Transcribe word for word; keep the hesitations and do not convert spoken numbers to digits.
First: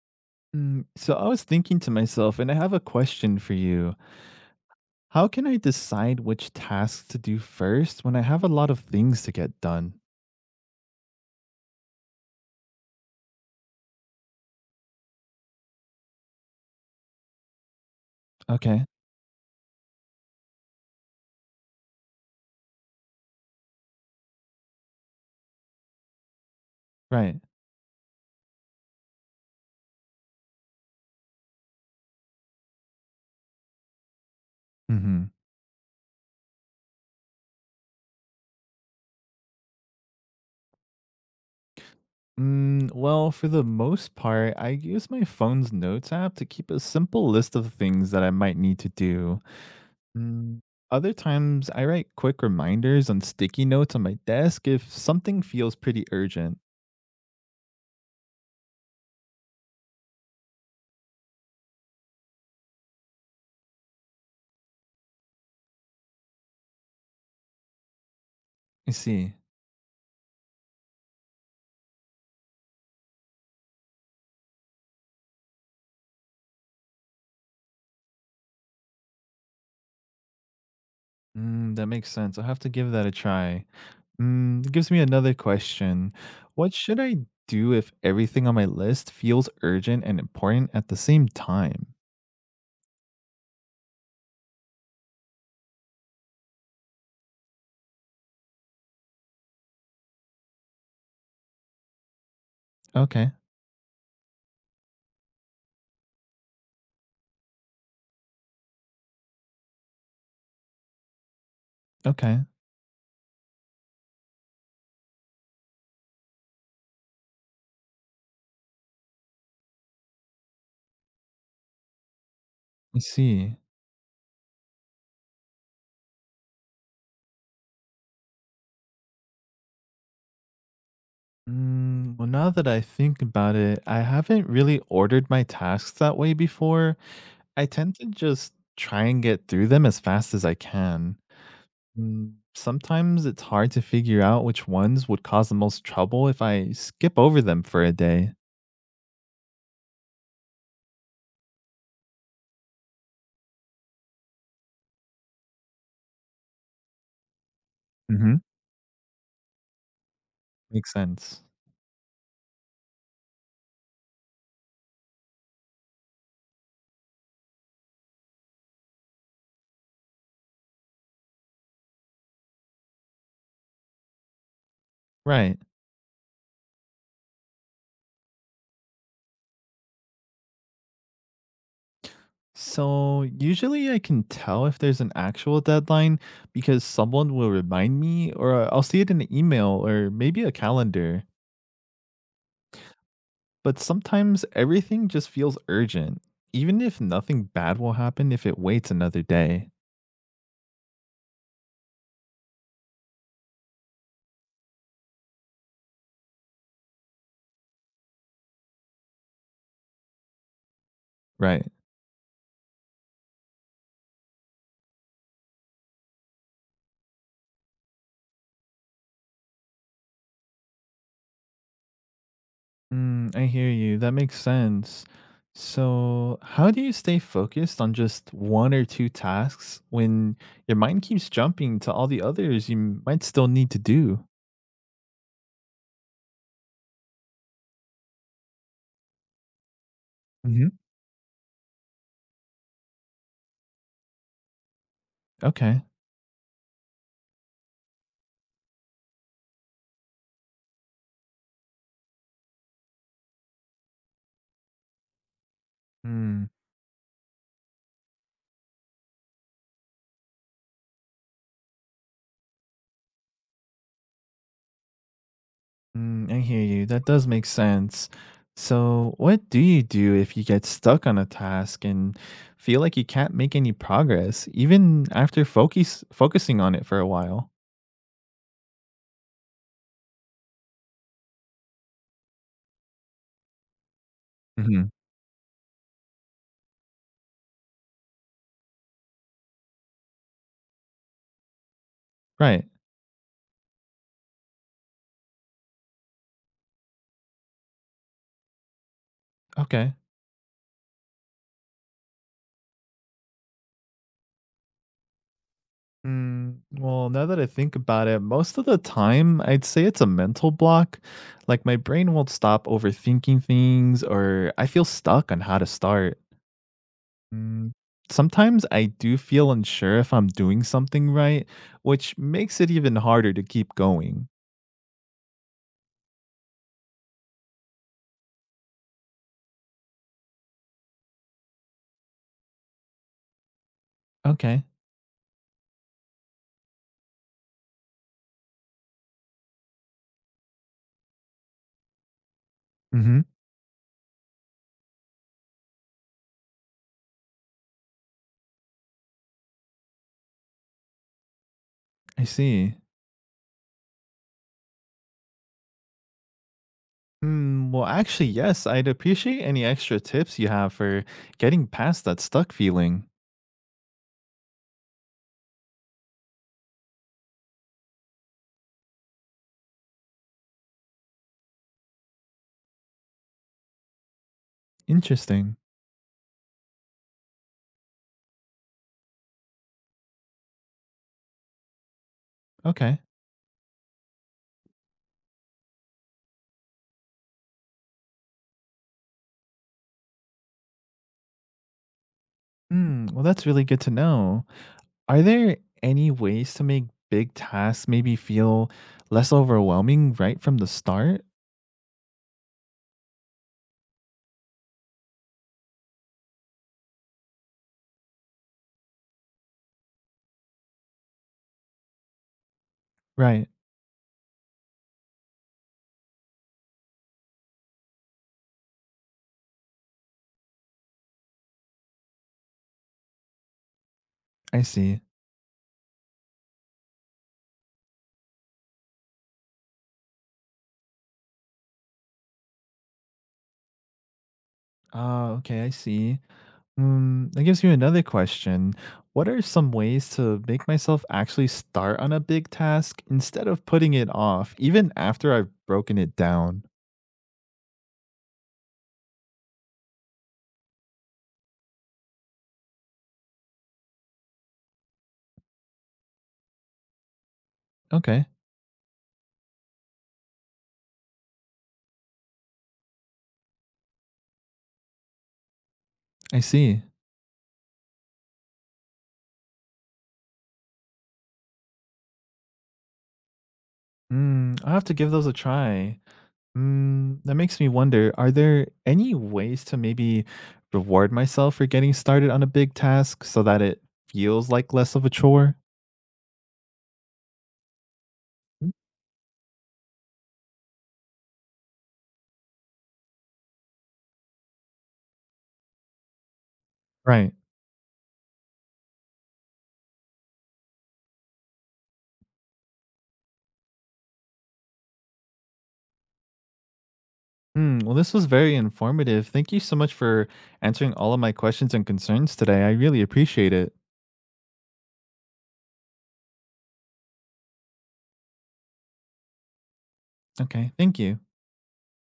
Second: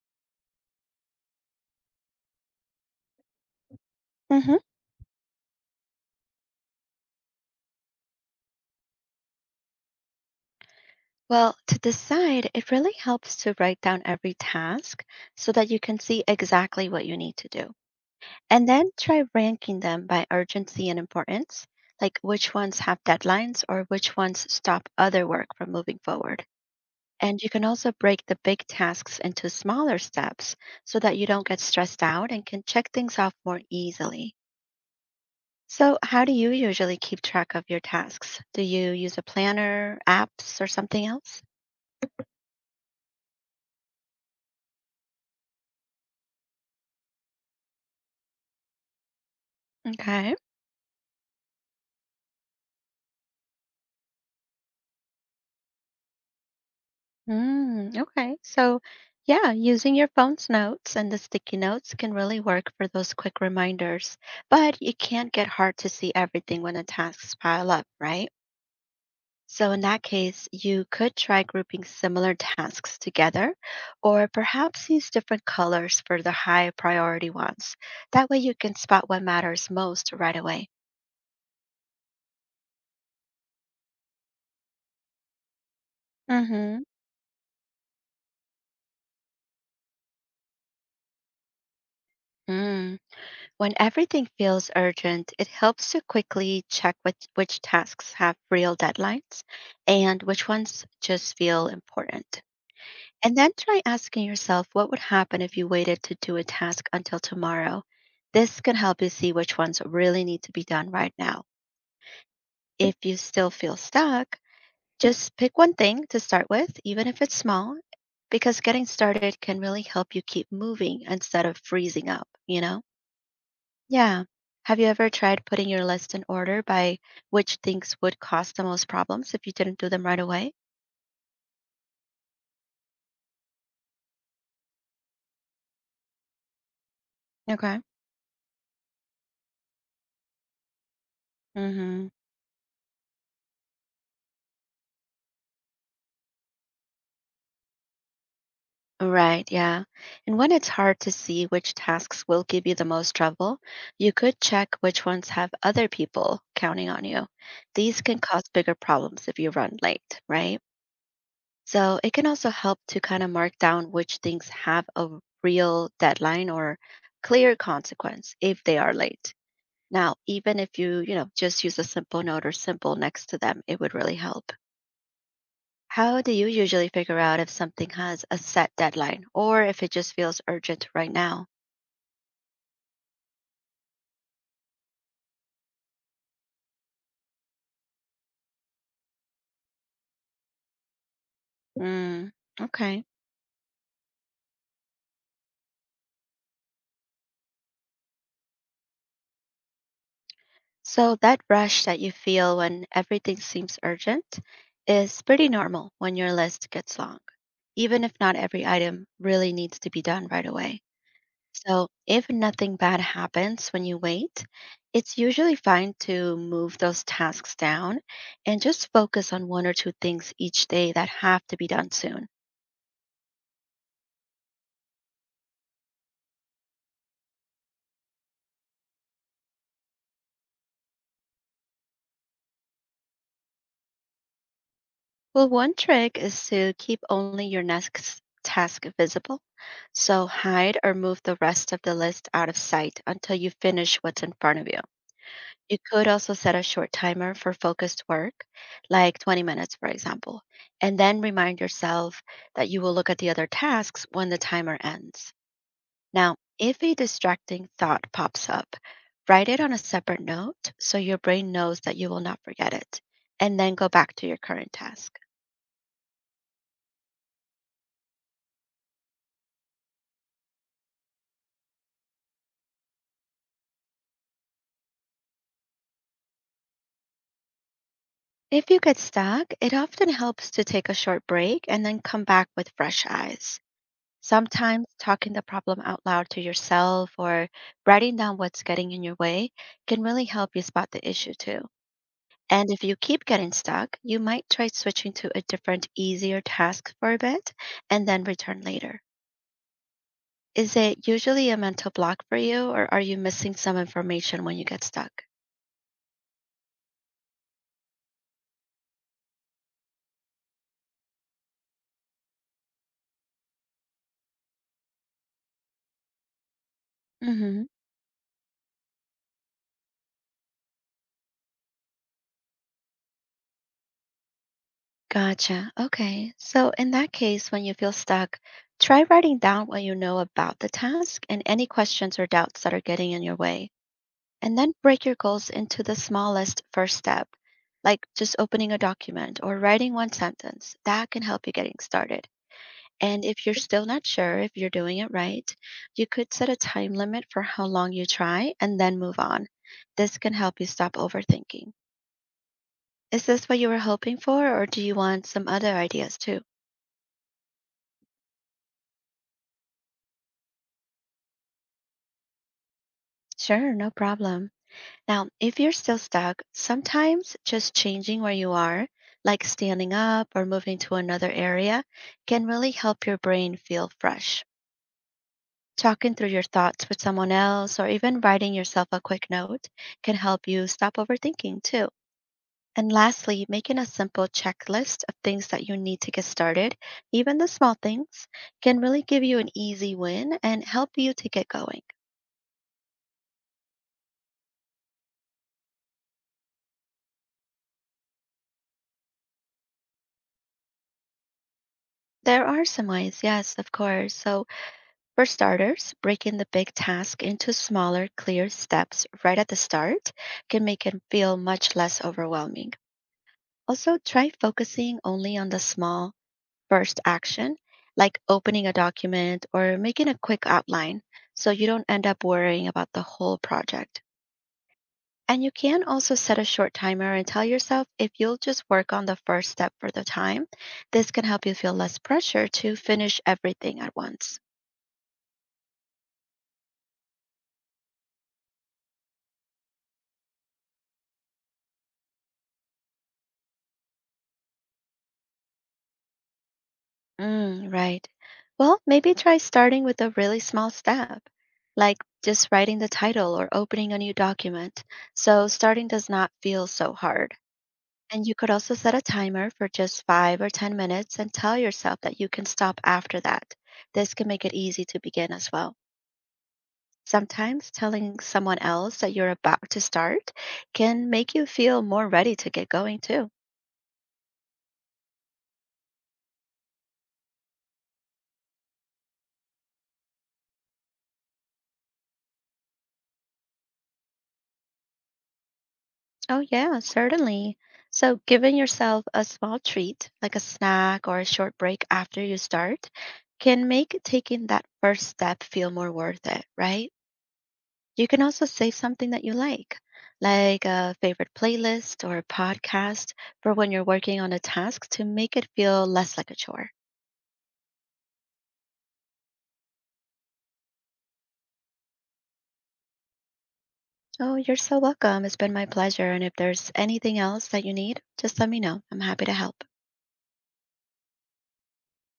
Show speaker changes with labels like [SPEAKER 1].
[SPEAKER 1] Mm, so I was thinking to myself, and I have a question for you.
[SPEAKER 2] Hmm.
[SPEAKER 1] How can I decide which tasks to do first when I have a lot of things to get done?
[SPEAKER 2] Well, to decide, it really helps to write down every task so that you can see exactly what you need to do. And
[SPEAKER 1] Okay,
[SPEAKER 2] then try ranking them by urgency and importance, like which ones have deadlines or which ones stop other work from moving forward.
[SPEAKER 1] right.
[SPEAKER 2] And you can also break the big tasks into smaller steps so that you don't get stressed out and can check things off more easily.
[SPEAKER 1] Mm-hmm.
[SPEAKER 2] So, how do you usually keep track of your tasks? Do you use a planner, apps, or something else?
[SPEAKER 1] Mm, well, for the most part, I use my phone's notes app to keep a simple list of things that I might need to do.
[SPEAKER 2] Okay.
[SPEAKER 1] Mm, Other times, I write quick reminders on sticky notes on my desk if something feels pretty urgent.
[SPEAKER 2] Mm, okay. So, yeah, using your phone's notes and the sticky notes can really work for those quick reminders, but it can get hard to see everything when the tasks pile up, right?
[SPEAKER 1] I see.
[SPEAKER 2] So, in that case, you could try grouping similar tasks together, or perhaps use different colors for the high priority ones. That way, you can spot what matters most right away.
[SPEAKER 1] Mm, that makes sense. I'll have to give that a try. Mm, gives me another question. What
[SPEAKER 2] Mm-hmm.
[SPEAKER 1] should I do if everything on my list feels urgent and important at the same time?
[SPEAKER 2] Mm. When everything feels urgent, it helps to quickly check which, which tasks have real deadlines and which ones just feel important.
[SPEAKER 1] Okay,
[SPEAKER 2] And then try asking yourself what would happen if you waited to do a task until tomorrow. This can help you see which ones really need to be done right now.
[SPEAKER 1] okay,
[SPEAKER 2] If you still feel stuck, just pick one thing to start with, even if it's small, because getting started can really help you keep moving instead of freezing up, you know?
[SPEAKER 1] I see.
[SPEAKER 2] Yeah. Have you ever tried putting your list in order by which things would cause the most problems if you didn't do them right away?
[SPEAKER 1] Mm, well, now that I think about it, I haven't really ordered my tasks that way before. I
[SPEAKER 2] Okay.
[SPEAKER 1] tend to just try and get through them as fast as I can.
[SPEAKER 2] Mm-hmm.
[SPEAKER 1] Mm, sometimes it's hard to figure out which ones would cause the most trouble if I skip over them for a day.
[SPEAKER 2] Right, yeah. And when it's hard to see which tasks will give you the most trouble, you could check which ones have other people counting on you. These can
[SPEAKER 1] Hmm.
[SPEAKER 2] cause bigger problems if you run late, right?
[SPEAKER 1] Makes sense.
[SPEAKER 2] So it can also help to kind of mark down which things have a real deadline or clear consequence if they are late. Now, even if you, you know, just use a simple note or symbol next to them, it would really help.
[SPEAKER 1] Right.
[SPEAKER 2] How do you usually figure out if something has a set deadline or if it just feels urgent right now?
[SPEAKER 1] So, usually I can tell if there's an actual deadline because someone will remind me, or I'll see it in an email or maybe a calendar.
[SPEAKER 2] Mm, okay.
[SPEAKER 1] But sometimes everything just feels urgent, even if nothing bad will happen if it waits another day.
[SPEAKER 2] So, that rush that you feel when everything seems urgent is pretty normal when your list gets long, even if not every item really needs to be done right away.
[SPEAKER 1] Right.
[SPEAKER 2] So, if nothing bad happens when you wait, it's usually fine to move those tasks down and just focus on one or two things each day that have to be done soon.
[SPEAKER 1] Mm, I hear you. That makes sense. So, how do you stay focused on just one or two tasks when your mind keeps jumping to all the others you might still need to do?
[SPEAKER 2] Well, one trick is to keep only your next task visible. So, hide
[SPEAKER 1] Hmm.
[SPEAKER 2] or move the rest of the list out of sight until you finish what's in front of you. You
[SPEAKER 1] Okay.
[SPEAKER 2] could also set a short timer for focused work, like twenty minutes, for example, and then remind yourself that you will look at the other tasks when the timer ends. Now,
[SPEAKER 1] Hmm.
[SPEAKER 2] if a distracting thought pops up, write it on a separate note so your brain knows that you will not forget it, and then go back to your current task.
[SPEAKER 1] Mm, I hear you. That does make sense. So, what do you do if you get stuck on a task and feel like you can't make any progress, even after focus focusing on it for a while?
[SPEAKER 2] If you get stuck, it often helps to take a short break and then come back with fresh eyes. Sometimes
[SPEAKER 1] Hmm.
[SPEAKER 2] talking the problem out loud to yourself or writing down what's getting in your way can really help you spot the issue too.
[SPEAKER 1] Right.
[SPEAKER 2] And if you keep getting stuck, you might try switching to a different, easier task for a bit and then return later.
[SPEAKER 1] Okay.
[SPEAKER 2] Is it usually a mental block for you, or are you missing some information when you get stuck?
[SPEAKER 1] Mm, well, now that I think about it, most of the time I'd say it's a mental block. Like my brain won't stop overthinking things, or I feel stuck on how to start.
[SPEAKER 2] Mm-hmm.
[SPEAKER 1] Mm, Sometimes I do feel unsure if I'm doing something right, which makes it even harder to keep going.
[SPEAKER 2] Gotcha. Okay. So, in that case, when you feel stuck, try writing down what you know about the task and any questions or doubts that are getting in your way. And
[SPEAKER 1] Okay.
[SPEAKER 2] then break your goals into the smallest first step, like just opening a document or writing one sentence. That can help you getting started.
[SPEAKER 1] Mm-hmm.
[SPEAKER 2] And if you're still not sure if you're doing it right, you could set a time limit for how long you try and then move on. This can help you stop overthinking.
[SPEAKER 1] I see.
[SPEAKER 2] Is this what you were hoping for, or do you want some other ideas too?
[SPEAKER 1] Hmm. Well, actually, yes, I'd appreciate any extra tips you have for getting past that stuck feeling.
[SPEAKER 2] Sure, no problem. Now, if you're still stuck, sometimes just changing where you are, like standing up or moving to another area, can really help your brain feel fresh.
[SPEAKER 1] Interesting.
[SPEAKER 2] Talking through your thoughts with someone else or even writing yourself a quick note can help you stop overthinking too. And
[SPEAKER 1] Okay.
[SPEAKER 2] lastly, making a simple checklist of things that you need to get started, even the small things, can really give you an easy win and help you to get going.
[SPEAKER 1] Hmm. Well, that's really good to know. Are there any ways to make big tasks maybe feel less overwhelming right from the start?
[SPEAKER 2] There are some ways, yes, of course. So, For starters, breaking the big task into smaller, clear steps right at the start can make it feel much less overwhelming.
[SPEAKER 1] Right.
[SPEAKER 2] Also, try focusing only on the small first action, like opening a document or making a quick outline, so you don't end up worrying about the whole project.
[SPEAKER 1] I see.
[SPEAKER 2] And you can also set a short timer and tell yourself if you'll just work on the first step for the time. This can help you feel less pressure to finish everything at once.
[SPEAKER 1] Ah, okay, I see. Mm, that gives me another question. What are some ways to make myself actually start on a big task instead of putting it off, even after I've broken it down?
[SPEAKER 2] Mm, right. Well, maybe try starting with a really small step, like just writing the title or opening a new document. So starting does not feel so hard.
[SPEAKER 1] Okay,
[SPEAKER 2] And you could also set a timer for just five or ten minutes and tell yourself that you can stop after that. This can make it easy to begin as well.
[SPEAKER 1] I see.
[SPEAKER 2] Sometimes telling someone else that you're about to start can make you feel more ready to get going too.
[SPEAKER 1] Mm, I'll have to give those a try. Mm, that makes me wonder are there any ways to maybe reward myself for getting started on a big task so that it feels like less of a chore?
[SPEAKER 2] Oh, yeah, certainly. So, giving
[SPEAKER 1] Mm.
[SPEAKER 2] yourself a small treat, like a snack or a short break after you start, can make taking that first step feel more worth it, right?
[SPEAKER 1] Right.
[SPEAKER 2] You can also save something that you like, like a favorite playlist or a podcast for when you're working on a task to make it feel less like a chore.
[SPEAKER 1] Mm, well, this was very informative. Thank you so much for answering all of my questions and concerns today. I really appreciate it.
[SPEAKER 2] Oh, you're so welcome. It's been my pleasure. And if there's anything else that you need, just let me know. I'm happy to help.
[SPEAKER 1] Okay, thank you.